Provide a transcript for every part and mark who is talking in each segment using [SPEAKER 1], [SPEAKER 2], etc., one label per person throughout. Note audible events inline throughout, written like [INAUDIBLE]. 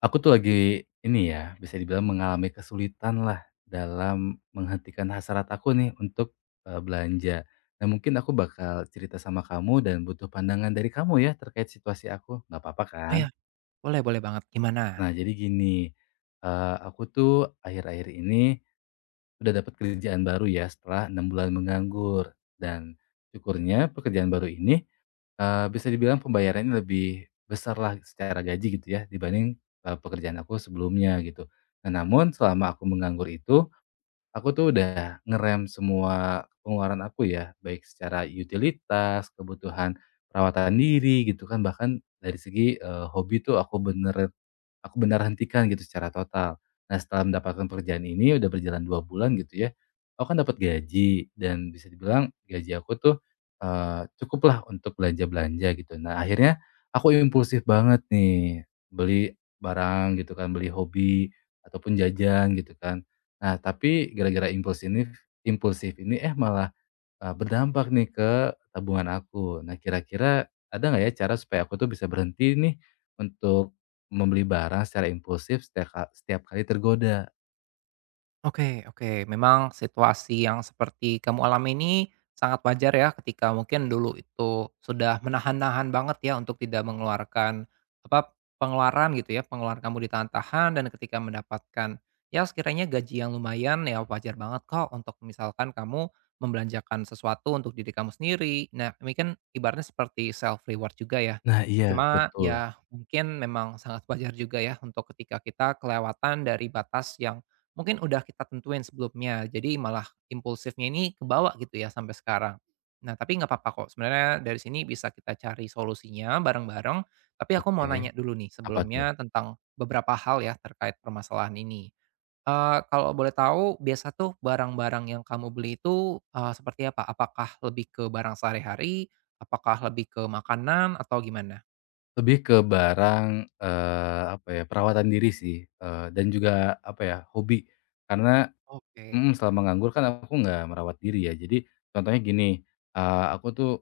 [SPEAKER 1] Aku tuh lagi ini ya, bisa dibilang mengalami kesulitan lah dalam menghentikan hasrat aku nih untuk, belanja. Nah, mungkin aku bakal cerita sama kamu dan butuh pandangan dari kamu ya terkait situasi aku, nggak apa-apa
[SPEAKER 2] Oh
[SPEAKER 1] kan?
[SPEAKER 2] ya, boleh boleh banget, gimana?
[SPEAKER 1] Nah, jadi gini, aku tuh akhir-akhir ini udah dapat kerjaan baru ya setelah 6 bulan menganggur dan syukurnya pekerjaan baru ini bisa dibilang pembayarannya lebih besar lah secara gaji gitu ya dibanding, pekerjaan aku sebelumnya gitu. Nah namun selama aku menganggur itu, aku tuh udah ngerem semua pengeluaran aku ya, baik secara utilitas, kebutuhan perawatan diri gitu kan, bahkan dari segi, hobi tuh aku benar hentikan gitu secara total. Nah setelah mendapatkan pekerjaan ini udah berjalan 2 bulan gitu ya, aku kan dapat gaji dan bisa dibilang gaji aku tuh, cukuplah untuk belanja-belanja gitu. Nah akhirnya aku impulsif banget nih, beli barang gitu kan, beli hobi ataupun jajan gitu kan. Nah tapi gara-gara impulsif ini eh malah berdampak nih ke tabungan aku. Nah, kira-kira ada nggak ya cara supaya aku tuh bisa berhenti nih untuk membeli barang secara impulsif setiap kali tergoda?
[SPEAKER 2] Oke oke, memang situasi yang seperti kamu alami ini sangat wajar ya ketika mungkin dulu itu sudah menahan-nahan banget ya untuk tidak mengeluarkan apa, pengeluaran gitu ya, pengeluaran kamu ditahan-tahan dan ketika mendapatkan ya sekiranya gaji yang lumayan ya wajar banget kok untuk misalkan kamu membelanjakan sesuatu untuk diri kamu sendiri. Nah, ini kan ibaratnya seperti self reward juga ya.
[SPEAKER 1] Nah, iya.
[SPEAKER 2] Cuma
[SPEAKER 1] Betul.
[SPEAKER 2] ya mungkin memang sangat wajar juga ya untuk ketika kita kelewatan dari batas yang mungkin udah kita tentuin sebelumnya, jadi malah impulsifnya ini kebawa gitu ya sampai sekarang. Nah, tapi nggak apa-apa kok, sebenarnya dari sini bisa kita cari solusinya bareng-bareng, tapi aku mau
[SPEAKER 1] Oke.
[SPEAKER 2] nanya dulu nih
[SPEAKER 1] Apa tuh?
[SPEAKER 2] sebelumnya tentang beberapa hal ya terkait permasalahan ini. Kalau boleh tahu biasa tuh barang-barang yang kamu beli itu, seperti apa? Apakah lebih ke barang sehari-hari? Apakah lebih ke makanan atau gimana?
[SPEAKER 1] Lebih ke barang, apa ya, perawatan diri sih, dan juga apa ya, hobi. Karena
[SPEAKER 2] Oke,
[SPEAKER 1] mhm, selama nganggur kan aku nggak merawat diri ya. Jadi contohnya gini, aku tuh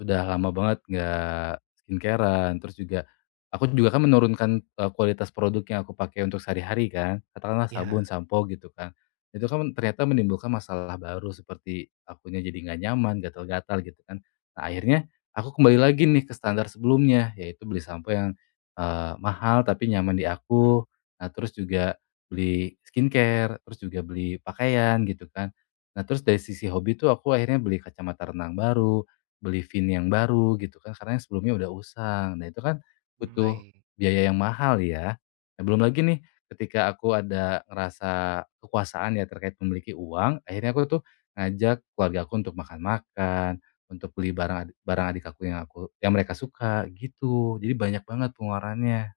[SPEAKER 1] udah lama banget nggak skincare-an, terus juga aku juga kan menurunkan, kualitas produk yang aku pakai untuk sehari-hari kan, katakanlah
[SPEAKER 2] ya,
[SPEAKER 1] sabun, sampo gitu kan. Itu kan ternyata menimbulkan masalah baru seperti akunya jadi nggak nyaman, gatal-gatal gitu kan. Nah akhirnya aku kembali lagi nih ke standar sebelumnya, yaitu beli sampo yang, mahal tapi nyaman di aku, nah terus juga beli skincare, terus juga beli pakaian gitu kan. Nah terus dari sisi hobi tuh aku akhirnya beli kacamata renang baru, beli VIN yang baru gitu kan, karena yang sebelumnya udah usang. Nah itu kan
[SPEAKER 2] mmm,
[SPEAKER 1] butuh
[SPEAKER 2] baik.
[SPEAKER 1] biaya yang mahal ya. Nah belum lagi nih ketika aku ada ngerasa kekuasaan ya terkait memiliki uang, akhirnya aku tuh ngajak keluarga aku untuk makan-makan, untuk beli barang ad barang adik aku yang mereka suka gitu. Jadi banyak banget pengeluarannya.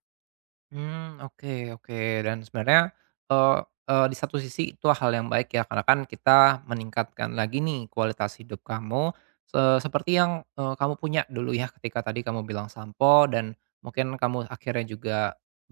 [SPEAKER 2] Hmm, oke oke. Dan sebenarnya, eee eee, di satu sisi itu hal yang baik ya, karena kan kita meningkatkan lagi nih kualitas hidup kamu, seperti yang, kamu punya dulu ya ketika tadi kamu bilang sampo dan mungkin kamu akhirnya juga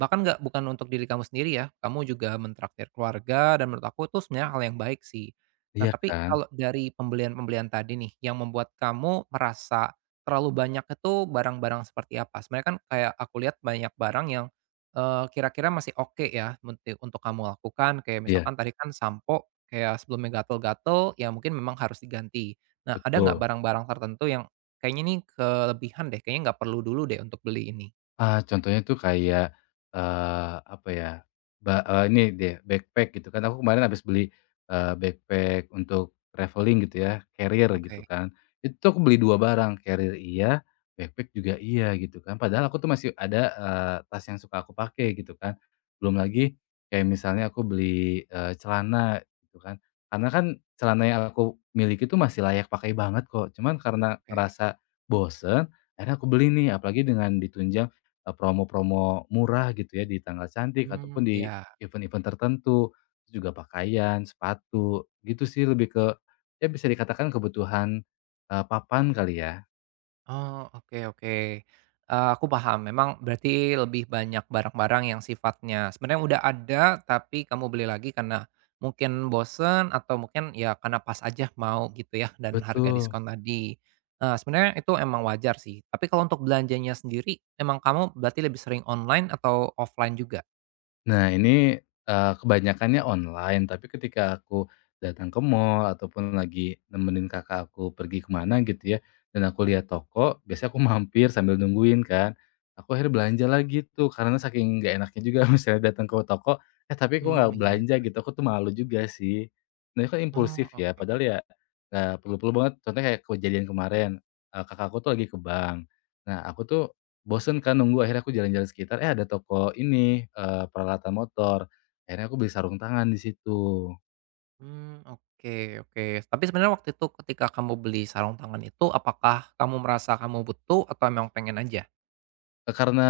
[SPEAKER 2] bahkan nggak bukan untuk diri kamu sendiri ya, kamu juga mentraktir keluarga dan menurut aku itu sebenarnya hal yang baik sih. Nah,
[SPEAKER 1] Iya
[SPEAKER 2] tapi
[SPEAKER 1] kan?
[SPEAKER 2] kalau dari pembelian-pembelian tadi nih yang membuat kamu merasa terlalu banyak itu barang-barang seperti apa? Sebenarnya kan kayak aku lihat banyak barang yang kira-kira masih oke ya munti untuk kamu lakukan kayak
[SPEAKER 1] Iya,
[SPEAKER 2] misalkan tadi kan sampo kayak sebelumnya gatal-gatal ya mungkin memang harus diganti. Nah ada nggak
[SPEAKER 1] betul.
[SPEAKER 2] barang-barang tertentu yang kayaknya nih kelebihan deh, kayaknya nggak perlu dulu deh untuk beli ini?
[SPEAKER 1] Ah, contohnya tuh kayak, apa ya, ini deh, backpack gitu kan. Aku kemarin habis beli, backpack untuk traveling gitu ya, carrier gitu
[SPEAKER 2] Oke
[SPEAKER 1] kan. Itu tuh aku beli 2 barang, carrier iya, backpack juga iya gitu kan. Padahal aku tuh masih ada, tas yang suka aku pakai gitu kan. Belum lagi kayak misalnya aku beli, celana gitu kan. Karena kan celana yang aku miliki tuh masih layak pakai banget kok. Cuman karena
[SPEAKER 2] oke.
[SPEAKER 1] ngerasa bosen, akhirnya aku beli nih, apalagi dengan ditunjang promo-promo murah gitu ya, di tanggal cantik
[SPEAKER 2] Mmm,
[SPEAKER 1] ataupun di
[SPEAKER 2] iya.
[SPEAKER 1] event-event tertentu. Terus juga pakaian, sepatu, gitu sih lebih ke ya bisa dikatakan kebutuhan, papan kali ya?
[SPEAKER 2] Oh, oke oke. Aku paham, memang berarti lebih banyak barang-barang yang sifatnya sebenarnya udah ada, tapi kamu beli lagi karena mungkin bosen atau mungkin ya karena pas aja mau gitu ya, dan harga
[SPEAKER 1] Betul.
[SPEAKER 2] diskon tadi. Sebenarnya itu emang wajar sih. Tapi kalau untuk belanjanya sendiri, emang kamu berarti lebih sering online atau offline juga?
[SPEAKER 1] Nah ini, kebanyakannya online, tapi ketika aku datang ke mall ataupun lagi nemenin kakak aku pergi kemana gitu ya, dan aku lihat toko, biasanya aku mampir sambil nungguin kan. Aku akhirnya belanja lagi tuh, karena saking nggak enaknya juga [LAUGHS] misalnya datang ke toko, eh tapi aku nggak
[SPEAKER 2] Hmm,
[SPEAKER 1] belanja
[SPEAKER 2] iya.
[SPEAKER 1] gitu, aku tuh malu juga sih. Nah itu kan
[SPEAKER 2] Oh,
[SPEAKER 1] impulsif ya,
[SPEAKER 2] oke.
[SPEAKER 1] padahal ya nggak perlu-perlu banget. Contohnya kayak kejadian kemarin, kakak aku tuh lagi ke bank. Nah aku tuh bosen kan nunggu, akhirnya aku jalan-jalan sekitar, eh, ada toko ini, peralatan motor. Akhirnya aku beli sarung tangan di situ.
[SPEAKER 2] Hmm, oke oke. Tapi sebenarnya waktu itu ketika kamu beli sarung tangan itu, apakah kamu merasa kamu butuh atau emang pengen aja?
[SPEAKER 1] Karena,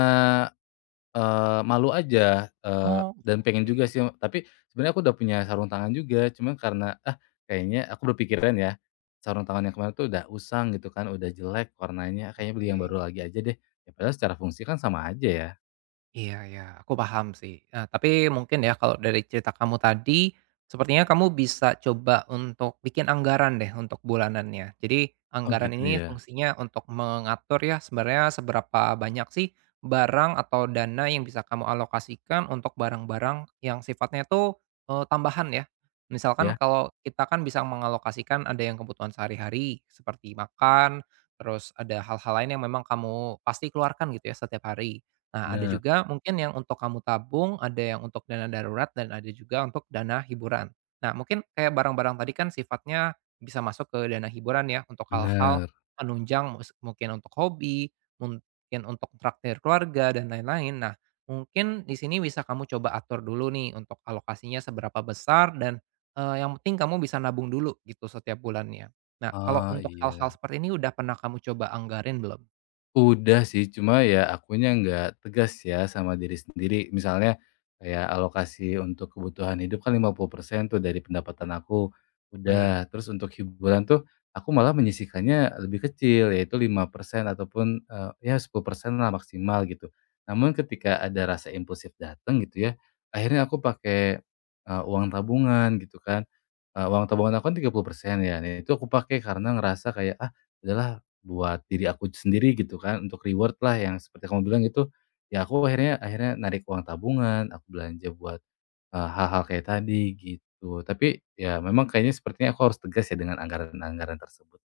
[SPEAKER 1] malu aja,
[SPEAKER 2] Oh,
[SPEAKER 1] dan pengen
[SPEAKER 2] oke
[SPEAKER 1] juga sih, tapi sebenarnya aku udah punya sarung tangan juga, cuman karena, ah, kayaknya aku berpikiran ya, sarung tangan yang kemarin tuh udah usang gitu kan, udah jelek warnanya, kayaknya beli yang
[SPEAKER 2] oke.
[SPEAKER 1] baru lagi aja deh. Ya padahal secara fungsi kan sama aja ya.
[SPEAKER 2] Iya ya, aku paham sih. Tapi mungkin ya kalau dari cerita kamu tadi, sepertinya kamu bisa coba untuk bikin anggaran deh untuk bulanannya. Jadi
[SPEAKER 1] Oh
[SPEAKER 2] anggaran
[SPEAKER 1] gitu
[SPEAKER 2] ini
[SPEAKER 1] ya?
[SPEAKER 2] fungsinya untuk mengatur ya sebenarnya seberapa banyak sih barang atau dana yang bisa kamu alokasikan untuk barang-barang yang sifatnya itu, tambahan ya. Misalkan
[SPEAKER 1] Ya,
[SPEAKER 2] kalau kita kan bisa mengalokasikan ada yang kebutuhan sehari-hari seperti makan, terus ada hal-hal lain yang memang kamu pasti keluarkan gitu ya setiap hari. Nah, ada
[SPEAKER 1] bener
[SPEAKER 2] juga mungkin yang untuk kamu tabung, ada yang untuk dana darurat, dan ada juga untuk dana hiburan. Nah, mungkin kayak barang-barang tadi kan sifatnya bisa masuk ke dana hiburan ya, untuk hal-hal
[SPEAKER 1] bener.
[SPEAKER 2] penunjang mungkin untuk hobi, mungkin untuk traktir keluarga, dan lain-lain. Nah, mungkin di sini bisa kamu coba atur dulu nih untuk alokasinya seberapa besar, dan eh, yang penting kamu bisa nabung dulu gitu setiap bulannya. Nah, kalau
[SPEAKER 1] Ah,
[SPEAKER 2] untuk hal-hal
[SPEAKER 1] iya.
[SPEAKER 2] seperti ini udah pernah kamu coba anggarin belum?
[SPEAKER 1] Udah sih, cuma ya akunya nggak tegas ya sama diri sendiri. Misalnya kayak alokasi untuk kebutuhan hidup kan 50% tuh dari pendapatan aku,
[SPEAKER 2] Baik.
[SPEAKER 1] udah. Terus untuk hiburan tuh aku malah menyisihkannya lebih kecil, yaitu 5% ataupun, ya 10% lah maksimal gitu. Namun ketika ada rasa impulsif datang gitu ya, akhirnya aku pakai, uang tabungan gitu kan. Uang tabungan aku kan 30% ya, nah itu aku pakai karena ngerasa kayak, "Ah, adalah buat diri aku sendiri gitu kan, untuk reward-lah yang seperti kamu bilang itu, ya aku akhirnya akhirnya narik uang tabungan, aku belanja buat, hal-hal kayak tadi gitu. Tapi ya memang kayaknya sepertinya aku harus tegas ya dengan anggaran-anggaran tersebut.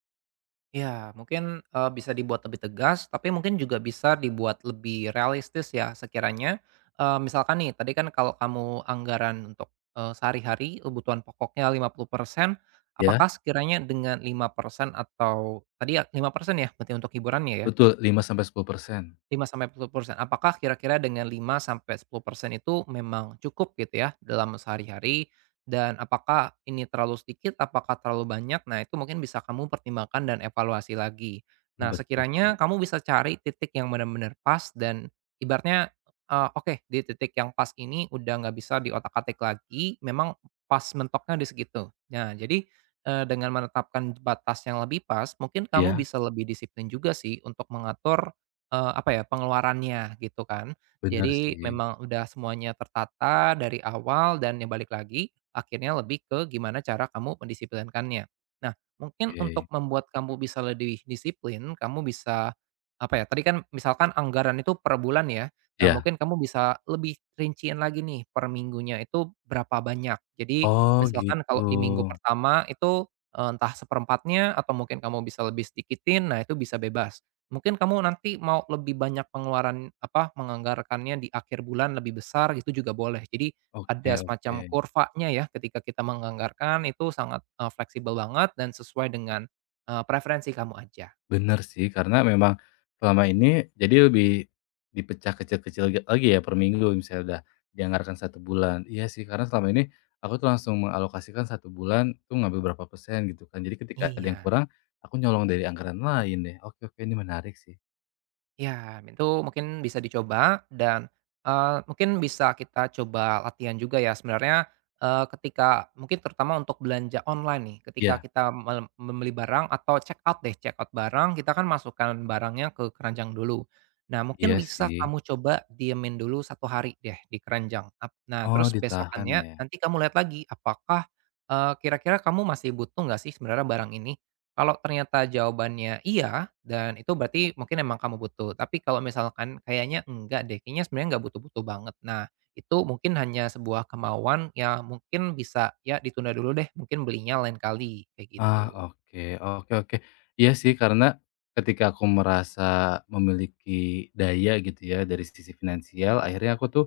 [SPEAKER 2] Ya mungkin, bisa dibuat lebih tegas, tapi mungkin juga bisa dibuat lebih realistis ya sekiranya, misalkan nih tadi kan kalau kamu anggaran untuk, sehari-hari kebutuhan pokoknya 50%, apakah
[SPEAKER 1] Ya,
[SPEAKER 2] sekiranya dengan 5% atau tadi ya 5% ya berarti untuk hiburannya ya?
[SPEAKER 1] betul lima sampai 10%.
[SPEAKER 2] 5 sampai 10%. Apakah kira-kira dengan 5 sampai 10% itu memang cukup gitu ya dalam sehari-hari? Dan apakah ini terlalu sedikit? Apakah terlalu banyak? Nah, itu mungkin bisa kamu pertimbangkan dan evaluasi lagi.
[SPEAKER 1] Oh
[SPEAKER 2] Nah,
[SPEAKER 1] betul sih.
[SPEAKER 2] sekiranya kamu bisa cari titik yang benar-benar pas dan ibaratnya eh, oke di titik yang pas ini udah nggak bisa diotak-atik lagi, memang pas mentoknya di segitu. Nah, jadi eh, dengan menetapkan batas yang lebih pas, mungkin kamu
[SPEAKER 1] Iya,
[SPEAKER 2] bisa lebih disiplin juga sih untuk mengatur apa ya, pengeluarannya gitu kan.
[SPEAKER 1] benar
[SPEAKER 2] Jadi
[SPEAKER 1] sih.
[SPEAKER 2] memang udah semuanya tertata dari awal dan ya balik lagi akhirnya lebih ke gimana cara kamu mendisiplinkannya. Nah
[SPEAKER 1] Oke.
[SPEAKER 2] mungkin
[SPEAKER 1] Iya.
[SPEAKER 2] untuk membuat kamu bisa lebih disiplin, kamu bisa apa ya, tadi kan misalkan anggaran itu per bulan ya. Nah
[SPEAKER 1] Ya.
[SPEAKER 2] mungkin kamu bisa lebih rinciin lagi nih per minggunya itu berapa banyak. Jadi
[SPEAKER 1] Oh
[SPEAKER 2] misalkan
[SPEAKER 1] gitu.
[SPEAKER 2] kalau di minggu pertama itu, entah seperempatnya atau mungkin kamu bisa lebih sedikitin, nah itu bisa bebas. Mungkin kamu nanti mau lebih banyak pengeluaran, apa, menganggarkannya di akhir bulan lebih besar gitu juga boleh. Jadi ada
[SPEAKER 1] Oke, oke.
[SPEAKER 2] semacam kurvanya ya ketika kita menganggarkan itu sangat, fleksibel banget dan sesuai dengan, preferensi kamu aja.
[SPEAKER 1] Bener sih, karena memang selama ini jadi lebih dipecah kecil-kecil lagi ya per minggu misalnya udah dianggarkan satu bulan. Iya sih, karena selama ini aku tuh langsung mengalokasikan satu bulan tuh ngambil berapa persen gitu kan. Jadi ketika ada yang
[SPEAKER 2] Iya.
[SPEAKER 1] kurang, aku nyolong dari anggaran lain deh. Oke, oke, ini menarik sih.
[SPEAKER 2] Ya itu mungkin bisa dicoba dan, mungkin bisa kita coba latihan juga ya sebenarnya, ketika mungkin terutama untuk belanja online nih, ketika
[SPEAKER 1] Iya,
[SPEAKER 2] kita membeli barang atau check out barang, kita kan masukkan barangnya ke keranjang dulu. Nah, mungkin
[SPEAKER 1] iya
[SPEAKER 2] bisa
[SPEAKER 1] sih.
[SPEAKER 2] kamu coba diemin dulu satu hari deh di keranjang, nah
[SPEAKER 1] Oh,
[SPEAKER 2] terus
[SPEAKER 1] ditahan
[SPEAKER 2] besokannya
[SPEAKER 1] ya?
[SPEAKER 2] nanti kamu lihat lagi apakah, kira-kira kamu masih butuh nggak sih sebenarnya barang ini? Kalau ternyata jawabannya iya, dan itu berarti mungkin emang kamu butuh. Tapi kalau misalkan kayaknya enggak deh, kayaknya sebenarnya nggak butuh-butuh banget. Nah, itu mungkin hanya sebuah kemauan yang mungkin bisa ya ditunda dulu deh, mungkin belinya lain kali, kayak
[SPEAKER 1] Ah,
[SPEAKER 2] gitu.
[SPEAKER 1] oke, oke, oke. Iya sih karena ketika aku merasa memiliki daya gitu ya dari sisi finansial, akhirnya aku tuh,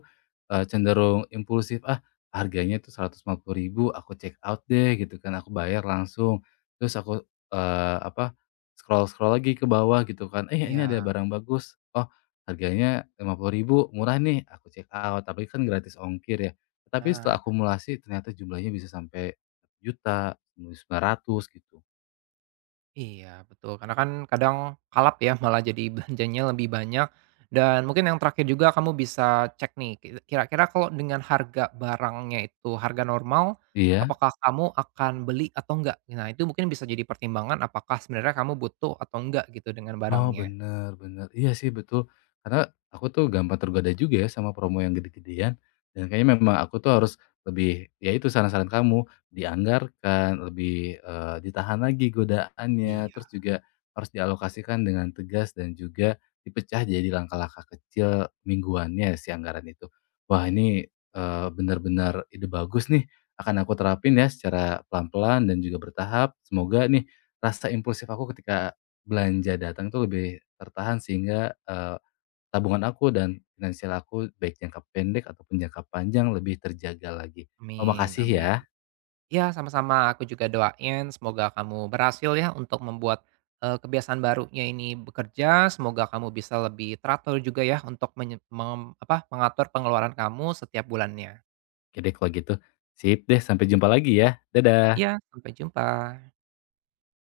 [SPEAKER 1] cenderung impulsif, "Ah, harganya tuh 150.000 aku check out deh," gitu kan, aku bayar langsung. Terus aku, apa, scroll-scroll lagi ke bawah gitu kan, "Eh, ini ada
[SPEAKER 2] Iya,
[SPEAKER 1] barang bagus, oh harganya 50.000 murah nih," aku check out, tapi kan gratis ongkir ya. Tapi
[SPEAKER 2] nah
[SPEAKER 1] setelah akumulasi ternyata jumlahnya bisa sampai juta sembilan ratus gitu.
[SPEAKER 2] iya, betul. Karena kan kadang kalap ya, malah jadi belanjanya lebih banyak. Dan mungkin yang terakhir juga kamu bisa cek nih, kira-kira kalau dengan harga barangnya itu harga normal,
[SPEAKER 1] Iya.
[SPEAKER 2] apakah kamu akan beli atau enggak? Nah, itu mungkin bisa jadi pertimbangan apakah sebenarnya kamu butuh atau enggak gitu dengan
[SPEAKER 1] Oh,
[SPEAKER 2] barangnya.
[SPEAKER 1] bener bener. Iya sih, betul. Karena aku tuh gampang tergoda juga ya sama promo yang gede-gedean, dan kayaknya memang aku tuh harus lebih, ya itu saran-saran kamu, dianggarkan, lebih, ditahan lagi godaannya,
[SPEAKER 2] Iya,
[SPEAKER 1] terus juga harus dialokasikan dengan tegas dan juga dipecah jadi langkah-langkah kecil mingguannya si anggaran itu. Wah, ini, bener ide bagus nih, akan aku terapin ya secara pelan-pelan dan juga bertahap. Semoga nih rasa impulsif aku ketika belanja datang tuh lebih tertahan sehingga, tabungan aku dan finansial aku baik jangka pendek ataupun jangka panjang lebih terjaga lagi. Oh,
[SPEAKER 2] amin
[SPEAKER 1] makasih ya.
[SPEAKER 2] amin. Ya sama-sama. Aku juga doain semoga kamu berhasil ya untuk membuat, kebiasaan barunya ini bekerja. Semoga kamu bisa lebih teratur juga ya untuk mengatur pengeluaran kamu setiap bulannya.
[SPEAKER 1] Oke deh kalau gitu. Sip deh, sampai jumpa lagi ya. Dadah.
[SPEAKER 2] Ya sampai jumpa.